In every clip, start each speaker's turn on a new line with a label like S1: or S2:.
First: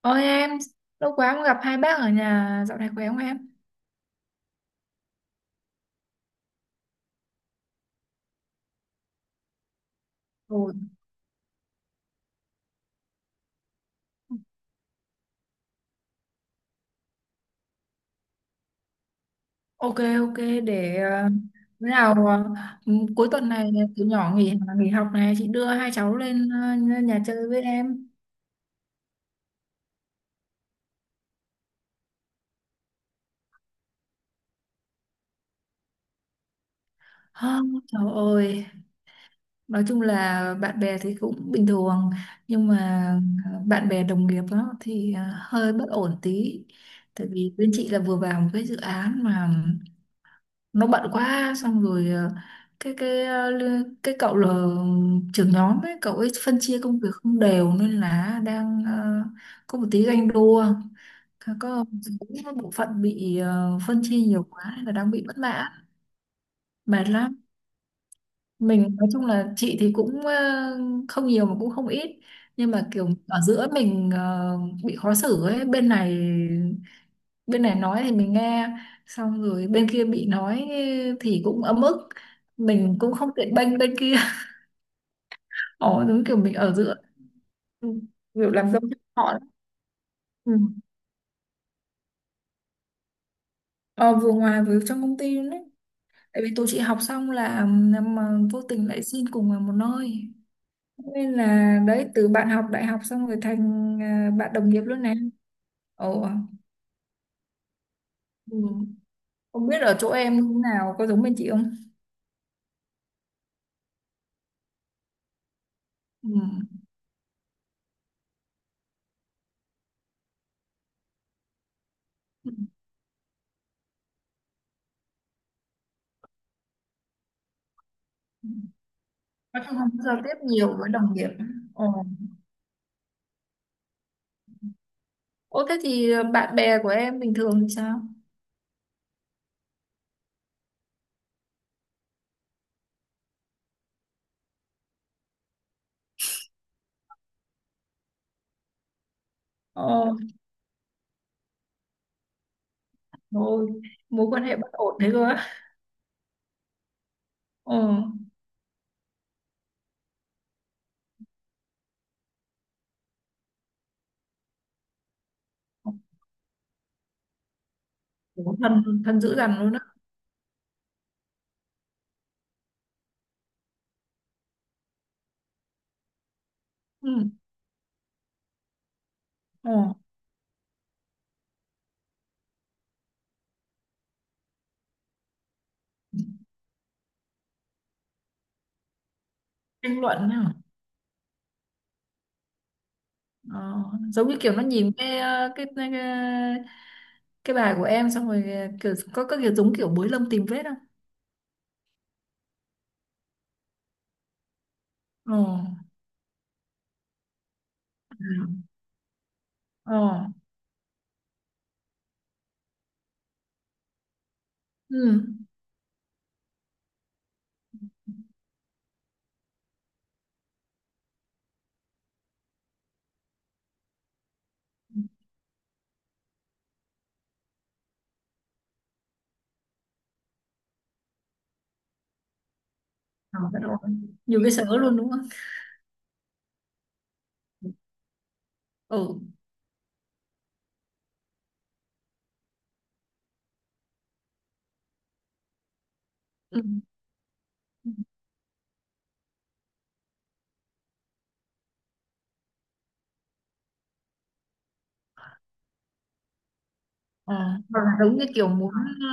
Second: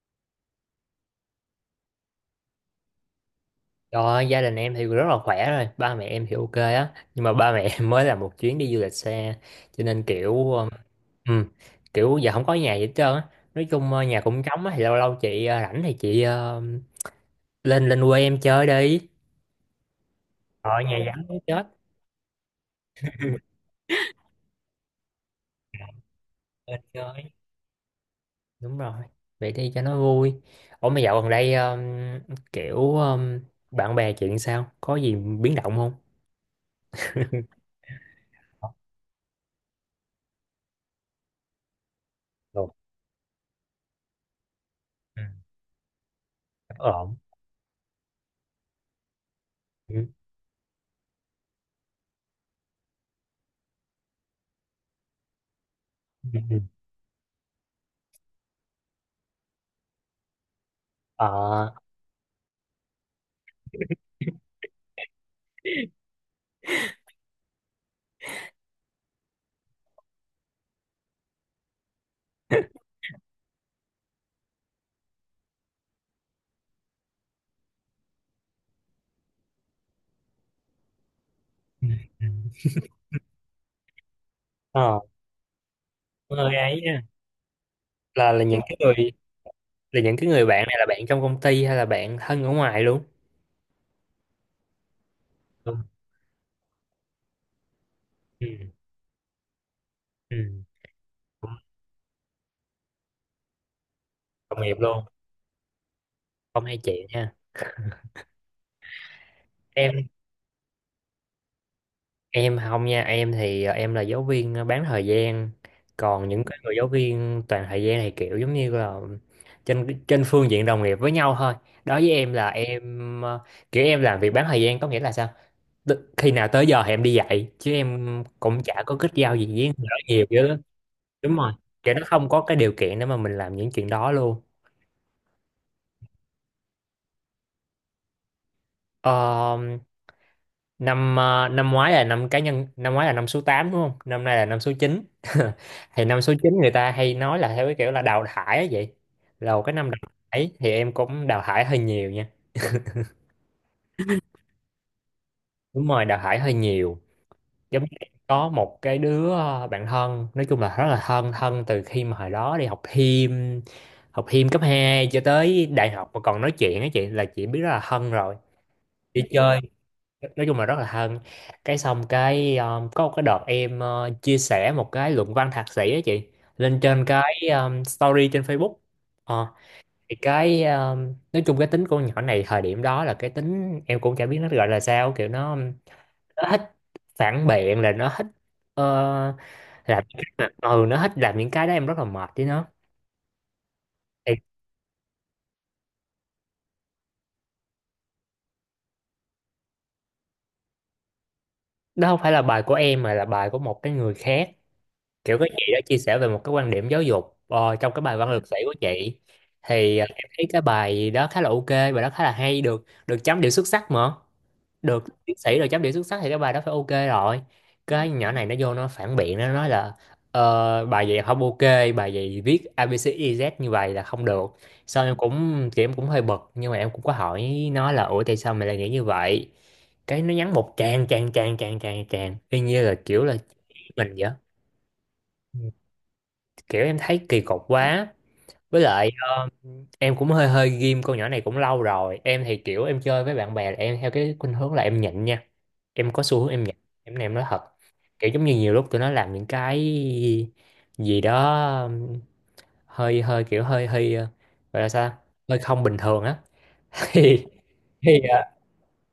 S1: Ôi em, lâu quá không gặp hai bác ở nhà, dạo này khỏe không em?
S2: Rồi, gia đình em thì rất là khỏe rồi, ba mẹ em thì ok á, nhưng mà ba mẹ em mới làm một chuyến đi du lịch xe, cho nên
S1: Ừ.
S2: ừ, kiểu giờ không có nhà gì hết trơn á. Nói chung nhà cũng trống á, thì lâu lâu rảnh thì lên lên quê em chơi đi.
S1: Ok, ok,
S2: Ở
S1: để
S2: nhà vắng muốn chết,
S1: bữa nào ừ, cuối tuần này tụi nhỏ nghỉ nghỉ học này, chị đưa hai cháu lên
S2: lên
S1: nhà
S2: chơi.
S1: chơi với em.
S2: Đúng rồi, vậy đi cho nó vui. Ủa mà dạo gần đây kiểu bạn bè chuyện sao? Có gì biến động không?
S1: Hơ, trời ơi, nói chung là bạn bè thì cũng bình thường, nhưng
S2: Ổn.
S1: mà bạn bè đồng nghiệp đó thì
S2: Ừ,
S1: hơi bất ổn tí.
S2: ổn.
S1: Tại vì bên chị là vừa vào một cái dự án mà
S2: Ừ.
S1: nó bận quá, xong rồi cái cái ờ, li- cái cậu là trưởng nhóm ấy, cậu ấy phân
S2: Ừ.
S1: chia công việc không đều nên là đang có một tí ganh đua, có
S2: Ờ.
S1: có một bộ phận bị phân chia nhiều quá nên là đang bị bất mãn, mệt lắm. Mình nói chung là chị thì cũng không nhiều mà cũng không ít, nhưng mà kiểu ở giữa mình bị khó xử ấy. Bên này, bên này nói thì mình nghe, xong rồi bên kia bị nói thì cũng ấm
S2: Ừ.
S1: ức, mình cũng không tiện bênh bên kia.
S2: Ờ.
S1: Ồ, đúng kiểu
S2: Người
S1: mình ở
S2: ấy
S1: giữa.
S2: nha,
S1: Ừ,
S2: là
S1: kiểu
S2: những
S1: làm
S2: cái
S1: dâu
S2: người,
S1: cho họ đó.
S2: là những cái người
S1: Ừ.
S2: bạn này là bạn trong công ty hay là bạn thân ở ngoài luôn?
S1: ờ, vừa ngoài vừa trong công ty luôn đấy,
S2: Ừ.
S1: tại vì tụi chị học xong là mà
S2: Ừ.
S1: vô tình lại xin cùng vào một nơi,
S2: Ừ.
S1: nên
S2: Cũng
S1: là đấy, từ bạn học đại học xong rồi thành à, bạn
S2: đồng
S1: đồng
S2: nghiệp
S1: nghiệp luôn
S2: luôn,
S1: này. Ồ.
S2: không hay chị nha.
S1: Ừ. Không biết ở
S2: em
S1: chỗ em như thế nào, có giống bên chị không?
S2: em không nha, em thì em là giáo viên bán thời gian, còn
S1: Ừ.
S2: những cái người giáo viên toàn thời gian thì kiểu giống như là trên trên phương diện đồng nghiệp với nhau thôi. Đối với em là em kiểu em làm việc bán thời gian có nghĩa là sao? Tức khi nào tới giờ thì em đi dạy chứ em cũng chả có kết giao gì với
S1: Nói chung
S2: người đó
S1: không giao
S2: nhiều
S1: tiếp
S2: chứ.
S1: nhiều với đồng nghiệp.
S2: Đúng rồi, kiểu nó
S1: Ồ.
S2: không có cái điều kiện để mà mình làm những chuyện đó luôn.
S1: Ô thế thì bạn bè của em bình thường thì sao?
S2: Ờ, năm ngoái là năm cá nhân, năm ngoái là năm số 8 đúng không, năm nay là năm số chín. Thì năm số 9 người ta hay nói là theo cái kiểu là đào thải á, vậy là một cái năm đào
S1: Ồ,
S2: thải thì em cũng đào thải hơi nhiều nha.
S1: rồi, mối quan hệ bất ổn thế cơ á.
S2: Đúng rồi, đào thải hơi nhiều.
S1: Ồ,
S2: Giống như em có một cái đứa bạn thân, nói chung là rất là thân, thân từ khi mà hồi đó đi học thêm, học thêm cấp 2 cho tới đại học mà còn nói chuyện á chị, là chị biết rất là thân rồi,
S1: ủa, thân, thân
S2: đi
S1: dữ dằn
S2: chơi,
S1: luôn á.
S2: nói chung là rất là thân. Cái xong cái có một cái đợt em chia sẻ một cái luận văn thạc sĩ á chị, lên trên
S1: Ừ,
S2: cái story trên Facebook. Ờ,
S1: ồ,
S2: thì cái nói chung cái tính con nhỏ này thời điểm đó, là cái tính em cũng chả biết nó gọi là sao, kiểu nó thích phản biện, là nó thích ờ,
S1: tranh
S2: làm những
S1: luận
S2: cái
S1: hả?
S2: mà- ừ nó thích làm những cái đó, em rất là mệt với nó.
S1: Ờ, giống
S2: Thì
S1: như kiểu nó nhìn cái, ờ, cái bài của em, xong rồi kiểu có kiểu, giống kiểu bới lông tìm vết không?
S2: đó không phải là bài của em mà là bài của một cái người khác, kiểu
S1: Ồ,
S2: cái chị đã chia sẻ về một cái quan điểm giáo dục trong cái bài văn lực sĩ
S1: ừ,
S2: của chị. Thì
S1: ồ,
S2: em thấy cái bài đó khá là ok, bài đó khá là hay, được được chấm điểm xuất sắc mà, được
S1: ừ.
S2: tiến sĩ được chấm điểm xuất sắc thì cái bài đó phải ok rồi. Cái nhỏ này nó vô nó phản biện, nó nói là bài vậy không ok, bài vậy viết a ABCDZ như vậy là không được. Sau em cũng chị, em cũng hơi bực nhưng mà em cũng có hỏi nó là ủa tại sao mày lại nghĩ như vậy, cái nó nhắn một tràng tràng tràng tràng tràng tràng y như là kiểu là
S1: Ờ, bất
S2: chỉ
S1: ổn.
S2: mình vậy,
S1: Nhiều cái sở luôn đúng không?
S2: kiểu em thấy kỳ cục quá. Với lại
S1: Ừ,
S2: em cũng hơi hơi ghim con nhỏ này cũng lâu rồi. Em thì kiểu em chơi với bạn bè là em theo cái khuynh hướng là em nhịn nha, em có xu hướng
S1: ừ.
S2: em nhịn. Em này em nói thật, kiểu giống như nhiều lúc tụi nó làm những cái gì đó um, hơi hơi kiểu hơi hơi, gọi là sao, hơi không bình thường á,
S1: Ờ,
S2: thì
S1: hoặc là giống
S2: thì
S1: như
S2: ờ,
S1: kiểu muốn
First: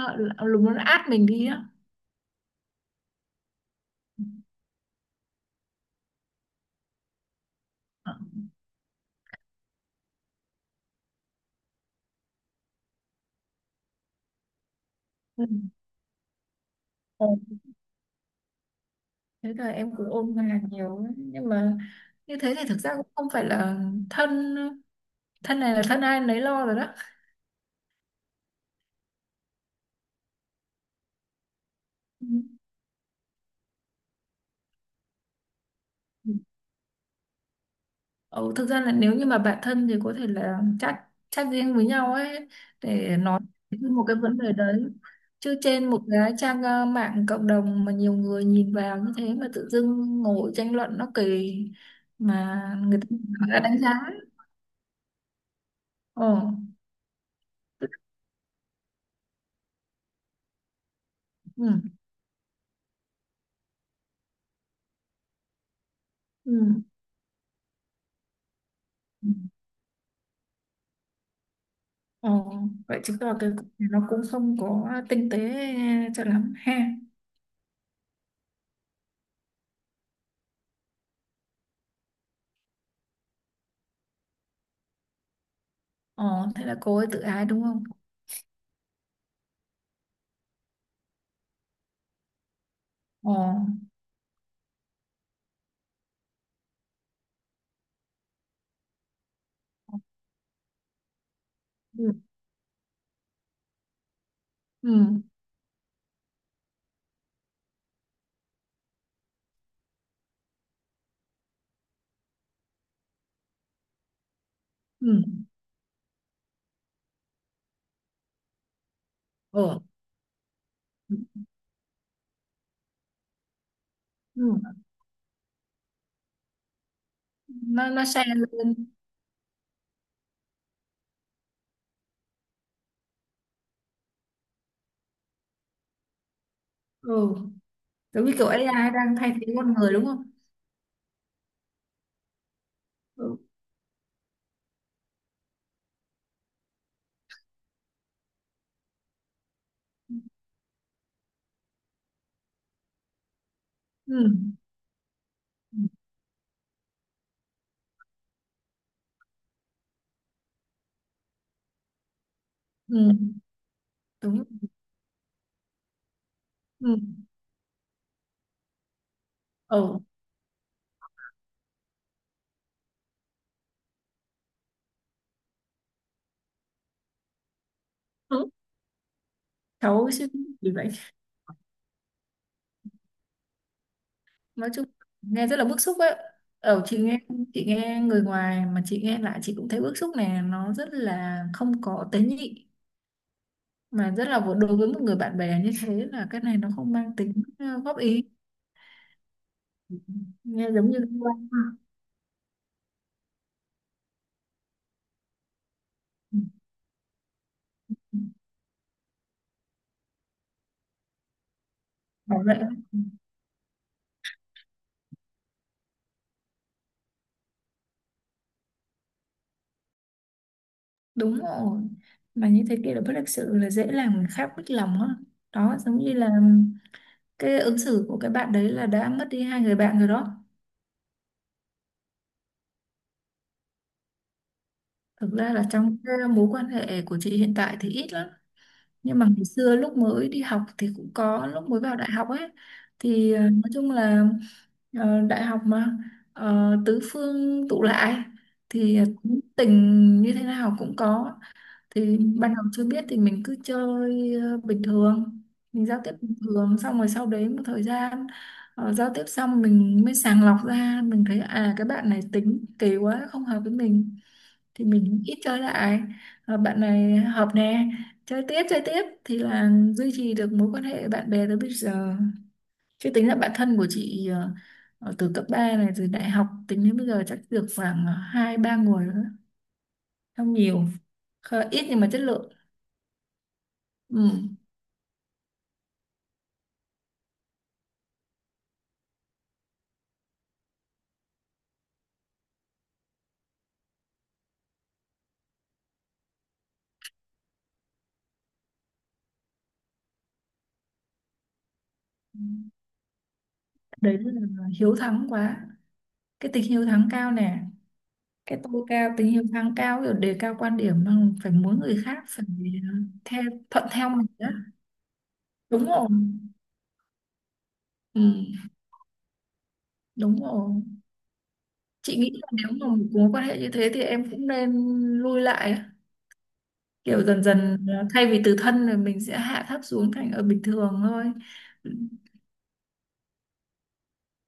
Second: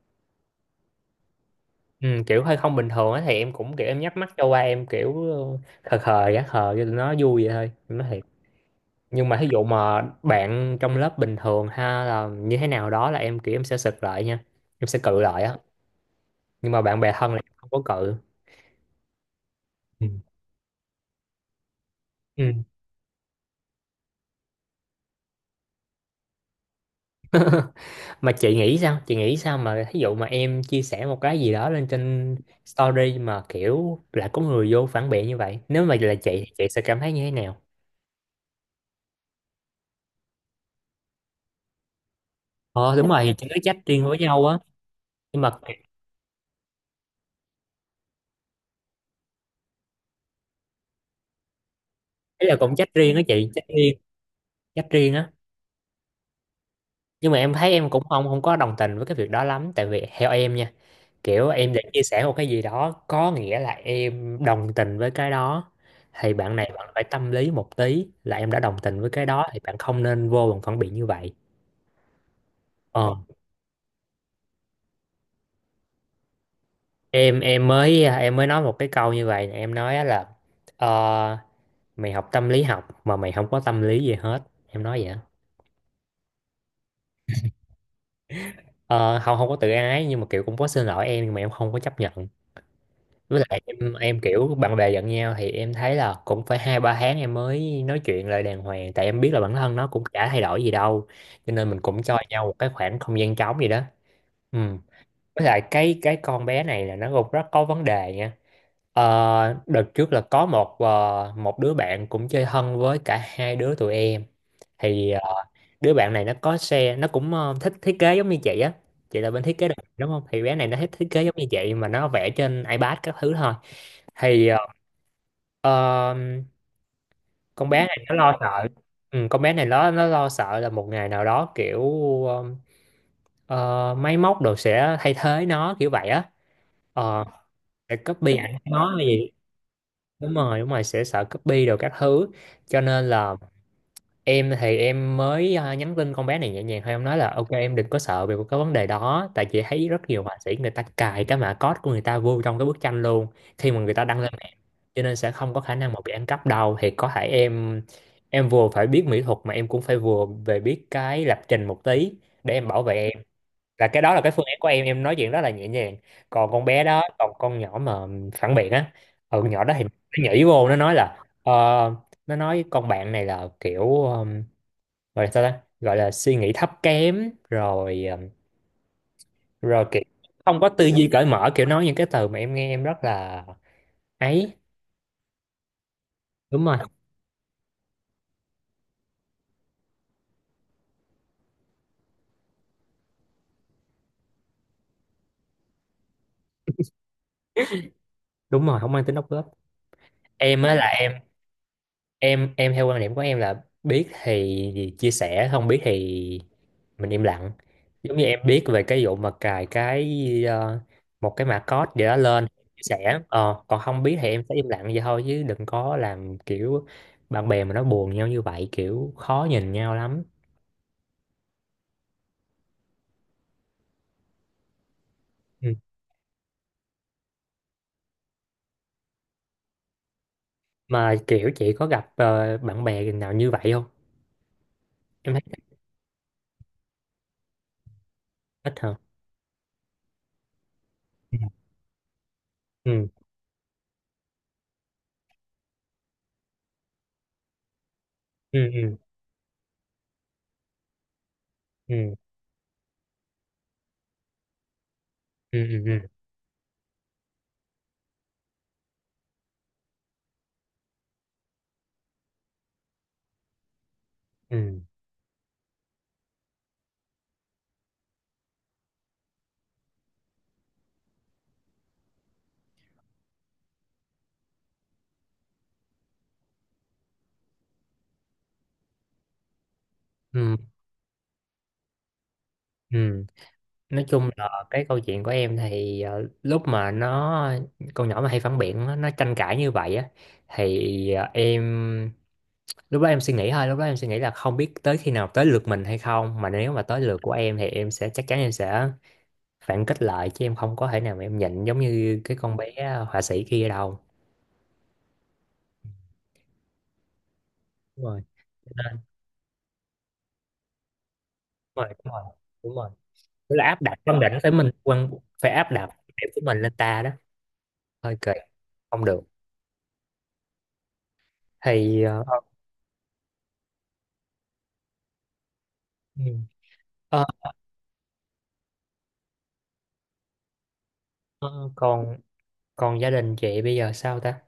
S1: là muốn át mình đi á.
S2: ừ, kiểu hơi không bình thường á thì em cũng kiểu em nhắm mắt cho qua, em kiểu khờ khờ, gã khờ cho tụi nó vui vậy thôi em nói
S1: Ờ,
S2: thiệt. Nhưng mà thí dụ mà bạn trong lớp bình thường ha, là như thế nào đó là em kiểu em sẽ sực lại nha, em sẽ cự lại
S1: ừ.
S2: á. Nhưng mà bạn bè
S1: Ờ.
S2: thân là em không có cự.
S1: Thế là em
S2: Ừ.
S1: cũng ôn hòa nhiều lắm, nhưng mà như
S2: Ừ.
S1: thế thì thực ra cũng không phải là thân. Thân này là thân ai nấy lo rồi đó.
S2: Mà chị nghĩ sao mà thí dụ mà em chia sẻ một cái gì đó lên trên
S1: Ừ.
S2: story mà kiểu lại có người vô phản biện như vậy, nếu mà là chị thì chị sẽ cảm thấy như thế nào?
S1: Ừ, thực ra là nếu như mà bạn thân thì có thể là chat chat riêng với nhau ấy,
S2: Ờ đúng
S1: để
S2: rồi,
S1: nói
S2: chị nói trách
S1: về một
S2: riêng
S1: cái
S2: với
S1: vấn
S2: nhau
S1: đề
S2: á.
S1: đấy,
S2: Nhưng mà
S1: chứ
S2: ấy,
S1: trên một cái trang mạng cộng đồng mà nhiều người nhìn vào như thế mà tự dưng ngồi tranh luận nó kỳ,
S2: là
S1: mà
S2: cũng trách
S1: người ta
S2: riêng á chị,
S1: người ta
S2: trách
S1: đánh giá.
S2: riêng, trách riêng á.
S1: Ồ,
S2: Nhưng mà em thấy em cũng không không có đồng tình với cái việc đó lắm, tại vì theo em nha, kiểu em đã
S1: ừ,
S2: chia sẻ một cái gì đó có nghĩa là em đồng tình với cái đó, thì bạn này
S1: ừ.
S2: bạn phải tâm lý một tí, là em đã đồng tình với cái
S1: Ừ.
S2: đó thì bạn không nên vô bằng phản biện như vậy.
S1: Ờ, vậy
S2: Ờ,
S1: chứng tỏ cái cục này nó cũng không có tinh tế cho lắm ha.
S2: em mới nói một cái câu như vậy nè, em nói á là ờ, mày học tâm lý học mà mày không có tâm lý gì hết, em nói vậy á.
S1: Ờ, thế là cô ấy tự ái đúng không?
S2: Ờ không, không có tự ái nhưng mà kiểu cũng có xin lỗi em, nhưng mà em không có chấp nhận.
S1: Ờ,
S2: Với lại em kiểu bạn bè giận nhau thì em thấy là cũng phải hai ba tháng em mới nói chuyện lại đàng hoàng, tại em biết là bản thân nó cũng chả thay đổi gì đâu, cho nên mình cũng
S1: ừ,
S2: cho nhau một cái khoảng không gian trống gì đó. Ừ.
S1: ừ,
S2: Với lại cái con bé này là nó cũng rất có vấn đề nha. Ờ, đợt trước là có một đứa bạn cũng chơi thân với cả hai đứa tụi em. Thì
S1: ừ,
S2: đứa bạn này nó có xe, nó cũng thích thiết kế giống như chị á, chị là bên thiết kế đồ
S1: ờ,
S2: thị đúng không, thì bé này nó thích thiết kế giống như chị, mà nó vẽ trên iPad các thứ thôi.
S1: ừ.
S2: Thì ờ, con bé
S1: Nó,
S2: này
S1: nó
S2: nó
S1: xe
S2: lo sợ.
S1: lên,
S2: Ừ, con bé này nó lo sợ là một ngày nào đó kiểu ờ, ờ, máy móc đồ sẽ thay thế nó kiểu vậy á. Ờ,
S1: ừ,
S2: sẽ
S1: giống như
S2: copy
S1: kiểu
S2: ảnh
S1: AI
S2: nó
S1: đang
S2: gì.
S1: thay thế con người đúng không?
S2: Đúng rồi đúng rồi, sẽ sợ copy đồ các thứ, cho nên là
S1: Ừ,
S2: em thì em mới à, nhắn tin con bé này nhẹ nhàng thôi, em nói là ok em đừng có sợ về cái vấn đề đó, tại chị thấy rất nhiều họa sĩ người ta cài cái mã code của người ta vô trong cái bức tranh luôn khi mà người ta đăng
S1: ừ,
S2: lên mạng, cho nên sẽ không có khả năng mà bị ăn cắp đâu. Thì có thể em vừa phải biết mỹ thuật mà em cũng phải vừa về biết cái lập trình một tí, để em bảo
S1: ừ,
S2: vệ. Là cái đó là cái
S1: đúng,
S2: phương án của em nói chuyện rất là nhẹ nhàng. Còn con bé
S1: ừ,
S2: đó, còn con nhỏ mà phản biện á, ừ nhỏ đó thì nó
S1: ờ,
S2: nhảy vô nó nói là ờ, nó nói con bạn này là kiểu gọi là sao ta, gọi là suy nghĩ thấp kém rồi
S1: ừ. Đúng.
S2: rồi kiểu
S1: Cháu suy nghĩ
S2: không có
S1: gì
S2: tư
S1: vậy?
S2: duy cởi mở, kiểu nói những cái từ mà em nghe em rất là ấy.
S1: Nói chung nghe rất là bức xúc ấy.
S2: Đúng rồi
S1: Ờ, chị nghe người ngoài, mà chị nghe lại chị cũng thấy bức xúc. Này nó rất là không có tế nhị, mà rất là đối với một người bạn bè như thế, là cái này nó không mang tính góp ý,
S2: đúng rồi, không mang tính đóng góp. em
S1: nghe
S2: á là
S1: giống như
S2: em
S1: liên quan ha.
S2: em em theo quan điểm của em là biết thì chia sẻ, không biết thì
S1: Ừ,
S2: mình im lặng. Giống
S1: ừ.
S2: như em biết về cái vụ mà cài cái ờ, một cái mã code gì đó
S1: Bảo
S2: lên,
S1: vệ
S2: chia sẻ. Ờ, còn không biết thì em sẽ im lặng vậy thôi, chứ đừng có làm kiểu bạn bè mà nó buồn nhau như vậy kiểu khó nhìn nhau lắm.
S1: đúng rồi. Mà như thế kia là bất lịch sự, là dễ làm người khác mất lòng á.
S2: Ừ.
S1: Đó, giống như là cái ứng xử của cái bạn đấy là đã mất đi hai người bạn rồi đó.
S2: Mà kiểu chị có gặp bạn bè nào như vậy không?
S1: Thực
S2: Em thấy
S1: ra là trong cái mối quan hệ của chị hiện tại thì ít lắm,
S2: ít hả.
S1: nhưng mà ngày xưa lúc mới đi học thì cũng có, lúc mới vào đại học ấy,
S2: Ừ
S1: thì nói chung là đại học mà tứ phương tụ lại,
S2: ừ ừ
S1: thì tính tình như thế nào cũng có.
S2: ừ
S1: Thì ban đầu chưa biết thì mình cứ chơi bình thường,
S2: ừ ừ
S1: mình giao
S2: ừ
S1: tiếp bình thường, xong rồi sau đấy một thời gian giao tiếp xong mình mới sàng lọc ra, mình thấy à cái bạn này tính kỳ quá không hợp với mình,
S2: ừ
S1: thì mình ít chơi lại. Ờ, bạn này hợp nè, chơi tiếp chơi tiếp, thì là duy trì được mối quan hệ bạn bè tới bây giờ. Chứ tính là bạn thân của chị từ cấp 3 này, từ đại học tính đến bây giờ, chắc được khoảng hai ba người nữa, không
S2: ừ
S1: nhiều. Ít nhưng mà chất lượng.
S2: ừ Nói chung
S1: Ừ.
S2: là cái câu chuyện của em thì lúc mà nó, con nhỏ mà hay phản biện á, nó tranh cãi như vậy á, thì em lúc đó em suy nghĩ thôi, lúc đó em suy nghĩ là không biết tới khi nào tới lượt mình hay không, mà nếu mà tới lượt của em thì em sẽ chắc chắn em sẽ phản kích lại, chứ em không có thể nào mà em nhịn giống như cái con bé họa sĩ kia đâu.
S1: Đấy là hiếu thắng quá, cái tính hiếu thắng cao nè,
S2: Đúng rồi.
S1: cái
S2: Cho
S1: tôi
S2: nên-
S1: cao, tính hiếu thắng cao, kiểu đề cao quan điểm mà phải muốn
S2: đúng rồi
S1: người
S2: đúng rồi
S1: khác phải
S2: đúng rồi.
S1: ờ, theo
S2: Tức là áp
S1: thuận
S2: đặt
S1: theo
S2: quan
S1: mình
S2: điểm
S1: đó.
S2: tới mình, quan phải áp đặt
S1: Đúng
S2: quan
S1: rồi.
S2: điểm của mình lên ta đó, hơi
S1: Ừ,
S2: kỳ, không được.
S1: đúng rồi,
S2: Thì
S1: chị nghĩ là nếu mà một mối quan hệ như thế thì em cũng nên lui lại á.
S2: ừ.
S1: Kiểu
S2: Ờ,
S1: dần dần thay vì từ thân rồi mình sẽ hạ thấp xuống thành ở bình thường thôi.
S2: ờ,
S1: Ừ.
S2: còn, còn gia đình chị bây giờ sao ta?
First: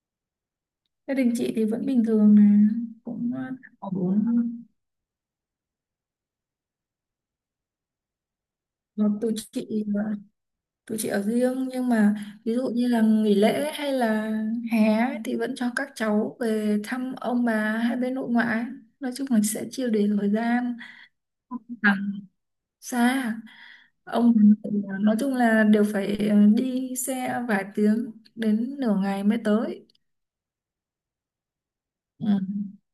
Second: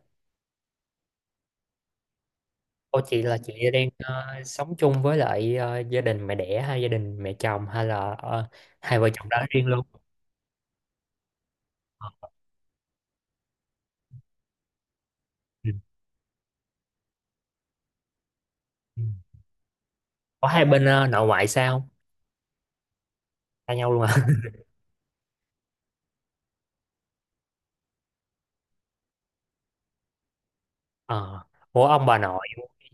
S1: Gia đình chị thì vẫn bình thường nè,
S2: Cô chị
S1: cũng
S2: là chị đang
S1: ổn.
S2: sống chung với lại gia đình mẹ đẻ hay gia đình mẹ chồng hay là hai vợ
S1: Còn
S2: chồng
S1: tụi
S2: đó riêng
S1: chị,
S2: luôn?
S1: tụi chị ở riêng, nhưng
S2: Ờ,
S1: mà ví dụ như là nghỉ lễ hay là hè ấy, thì vẫn cho
S2: Ừ.
S1: các cháu về thăm ông bà hai bên nội ngoại,
S2: Ừ.
S1: nói chung là sẽ chia đều thời
S2: Có hai
S1: gian.
S2: bên nội ngoại sao không?
S1: À, xa.
S2: Xa nhau luôn à?
S1: Ông, nói chung là đều phải đi xe vài tiếng đến nửa ngày mới tới.
S2: Ờ. Ủa ông bà
S1: Ừ.
S2: nội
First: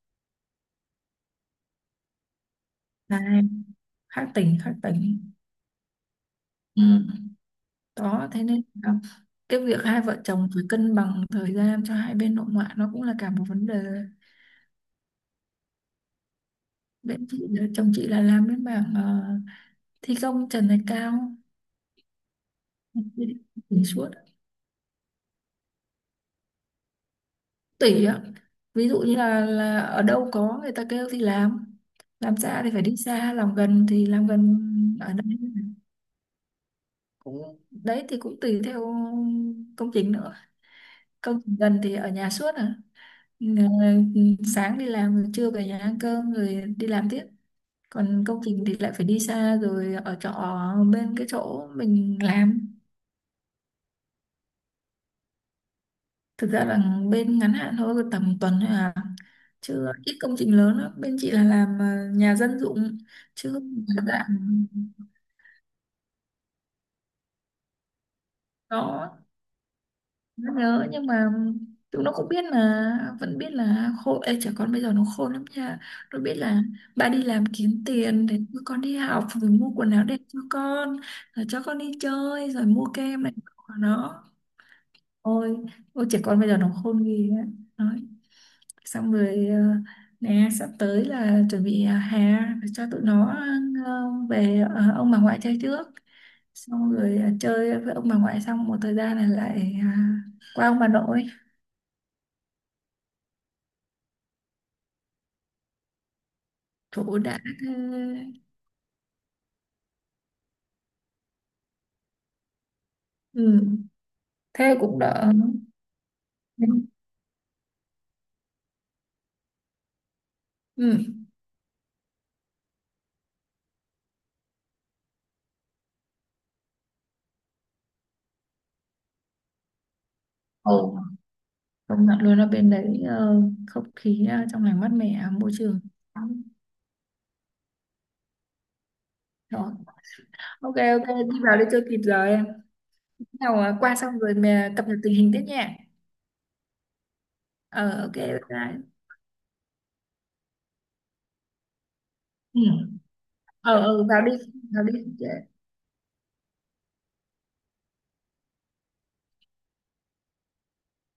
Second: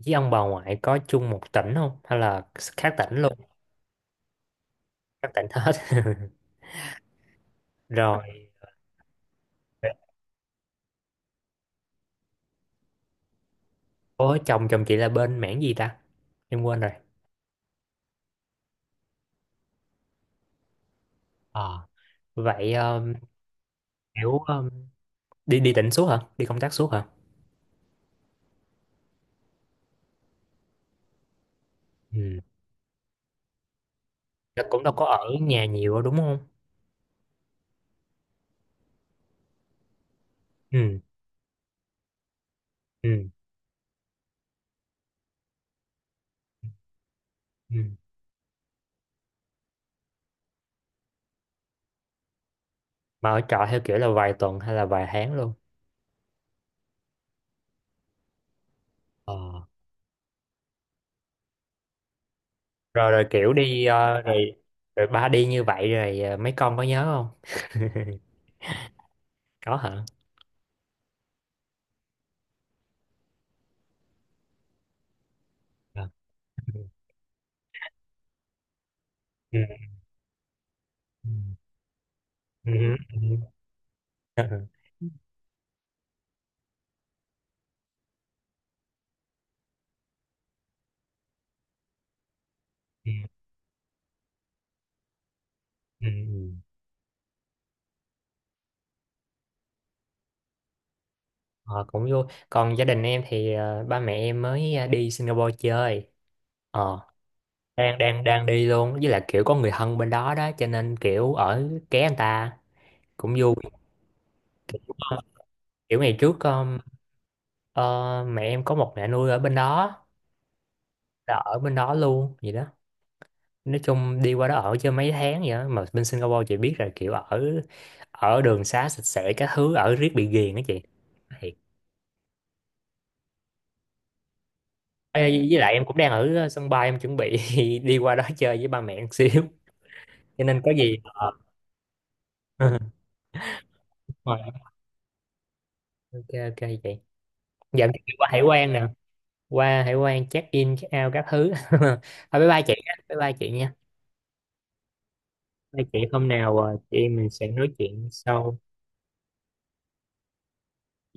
S2: với ông bà ngoại có chung một tỉnh không? Hay là khác tỉnh luôn?
S1: Này, khác tỉnh khác tỉnh.
S2: Khác tỉnh hết.
S1: Ừ. Đó thế
S2: Rồi.
S1: nên là cái việc hai vợ chồng phải cân bằng thời gian cho hai bên nội ngoại nó cũng là cả một vấn đề.
S2: Ủa chồng chồng chị là bên mảng gì ta? Em quên rồi.
S1: Bên chị chồng chị là làm bên mảng thi công trần này cao
S2: Ờ. Vậy
S1: đỉnh suốt
S2: kiểu đi đi tỉnh suốt hả? Đi công tác suốt hả?
S1: tỷ á. Ví dụ như là ở đâu có người ta kêu thì làm
S2: Ừ.
S1: xa thì phải đi xa, làm gần thì làm gần.
S2: Nó cũng đâu có
S1: Ở
S2: ở
S1: đây
S2: nhà nhiều đâu, đúng không?
S1: cũng đấy, thì cũng tùy theo công trình nữa.
S2: Ừ,
S1: Công trình gần thì ở nhà suốt à.
S2: ừ,
S1: Ờ, sáng đi làm rồi trưa về nhà ăn cơm rồi đi làm tiếp.
S2: ừ.
S1: Còn công trình thì lại phải đi xa rồi ở trọ bên cái chỗ mình làm.
S2: Mà ở trọ theo kiểu là vài tuần hay là vài tháng luôn.
S1: Thực ra là bên ngắn hạn thôi, tầm tuần thôi à,
S2: Ờ.
S1: chứ ít công trình lớn lắm. Bên chị là làm nhà dân dụng.
S2: Rồi rồi kiểu
S1: Chứ mà dạng
S2: rồi rồi ba đi như vậy rồi mấy con có nhớ không?
S1: đó,
S2: Có hả?
S1: nó nhớ nhưng mà tụi nó cũng biết là, vẫn biết là khôn. Ê, trẻ con bây giờ nó khôn lắm nha.
S2: Ờ.
S1: Nó biết là
S2: Ừ.
S1: ba đi làm kiếm tiền để cho con đi học, rồi
S2: Ừ.
S1: mua quần áo đẹp cho con,
S2: Ừ.
S1: rồi cho con đi chơi, rồi
S2: Ừ.
S1: mua kem này
S2: Ừ.
S1: của nó. Ôi, ôi trẻ con bây giờ nó khôn ghê á, nói xong rồi nè sắp tới là chuẩn bị hè cho tụi
S2: Ừ.
S1: nó về ông bà ngoại chơi trước,
S2: Ừ. Ừ.
S1: xong rồi chơi với ông bà ngoại xong một thời gian là lại qua ông bà nội.
S2: Ờ, cũng vui. Còn gia đình em thì ba mẹ em mới đi Singapore chơi. Ờ,
S1: Thủ đã thế.
S2: đang đang đang đi luôn, với lại kiểu có người thân bên đó đó cho nên kiểu ở ké anh ta, cũng vui.
S1: Ừ. Thế cũng đỡ.
S2: Kiểu ngày trước mẹ em có một mẹ nuôi ở bên đó,
S1: Ừ.
S2: là ở bên đó luôn vậy đó. Nói chung đi qua đó ở chơi mấy tháng vậy đó. Mà bên Singapore chị biết rồi, kiểu ở ở đường xá sạch sẽ các thứ, ở riết bị ghiền á chị.
S1: Ồ,
S2: Thiệt.
S1: công nhận luôn ở bên đấy không khí trong lành mát mẻ
S2: Ê,
S1: môi
S2: với lại
S1: trường.
S2: em cũng đang ở sân bay, em chuẩn bị đi qua đó chơi với ba mẹ một xíu.
S1: Rồi,
S2: Cho nên có
S1: ok
S2: gì
S1: ok đi vào đi cho kịp giờ em nào, à, qua xong rồi
S2: rồi,
S1: mà cập nhật tình hình tiếp nha.
S2: ok ok chị. Dạ
S1: Ờ,
S2: em đi
S1: ok,
S2: qua
S1: bye
S2: hải
S1: bye.
S2: quan nè, qua hải quan check in check out các thứ. Thôi bye
S1: Ừ.
S2: bye chị, nha. Bye bye chị nha.
S1: Ờ, ờ, vào đi vào đi.
S2: Hai chị hôm nào chị em mình sẽ nói chuyện sau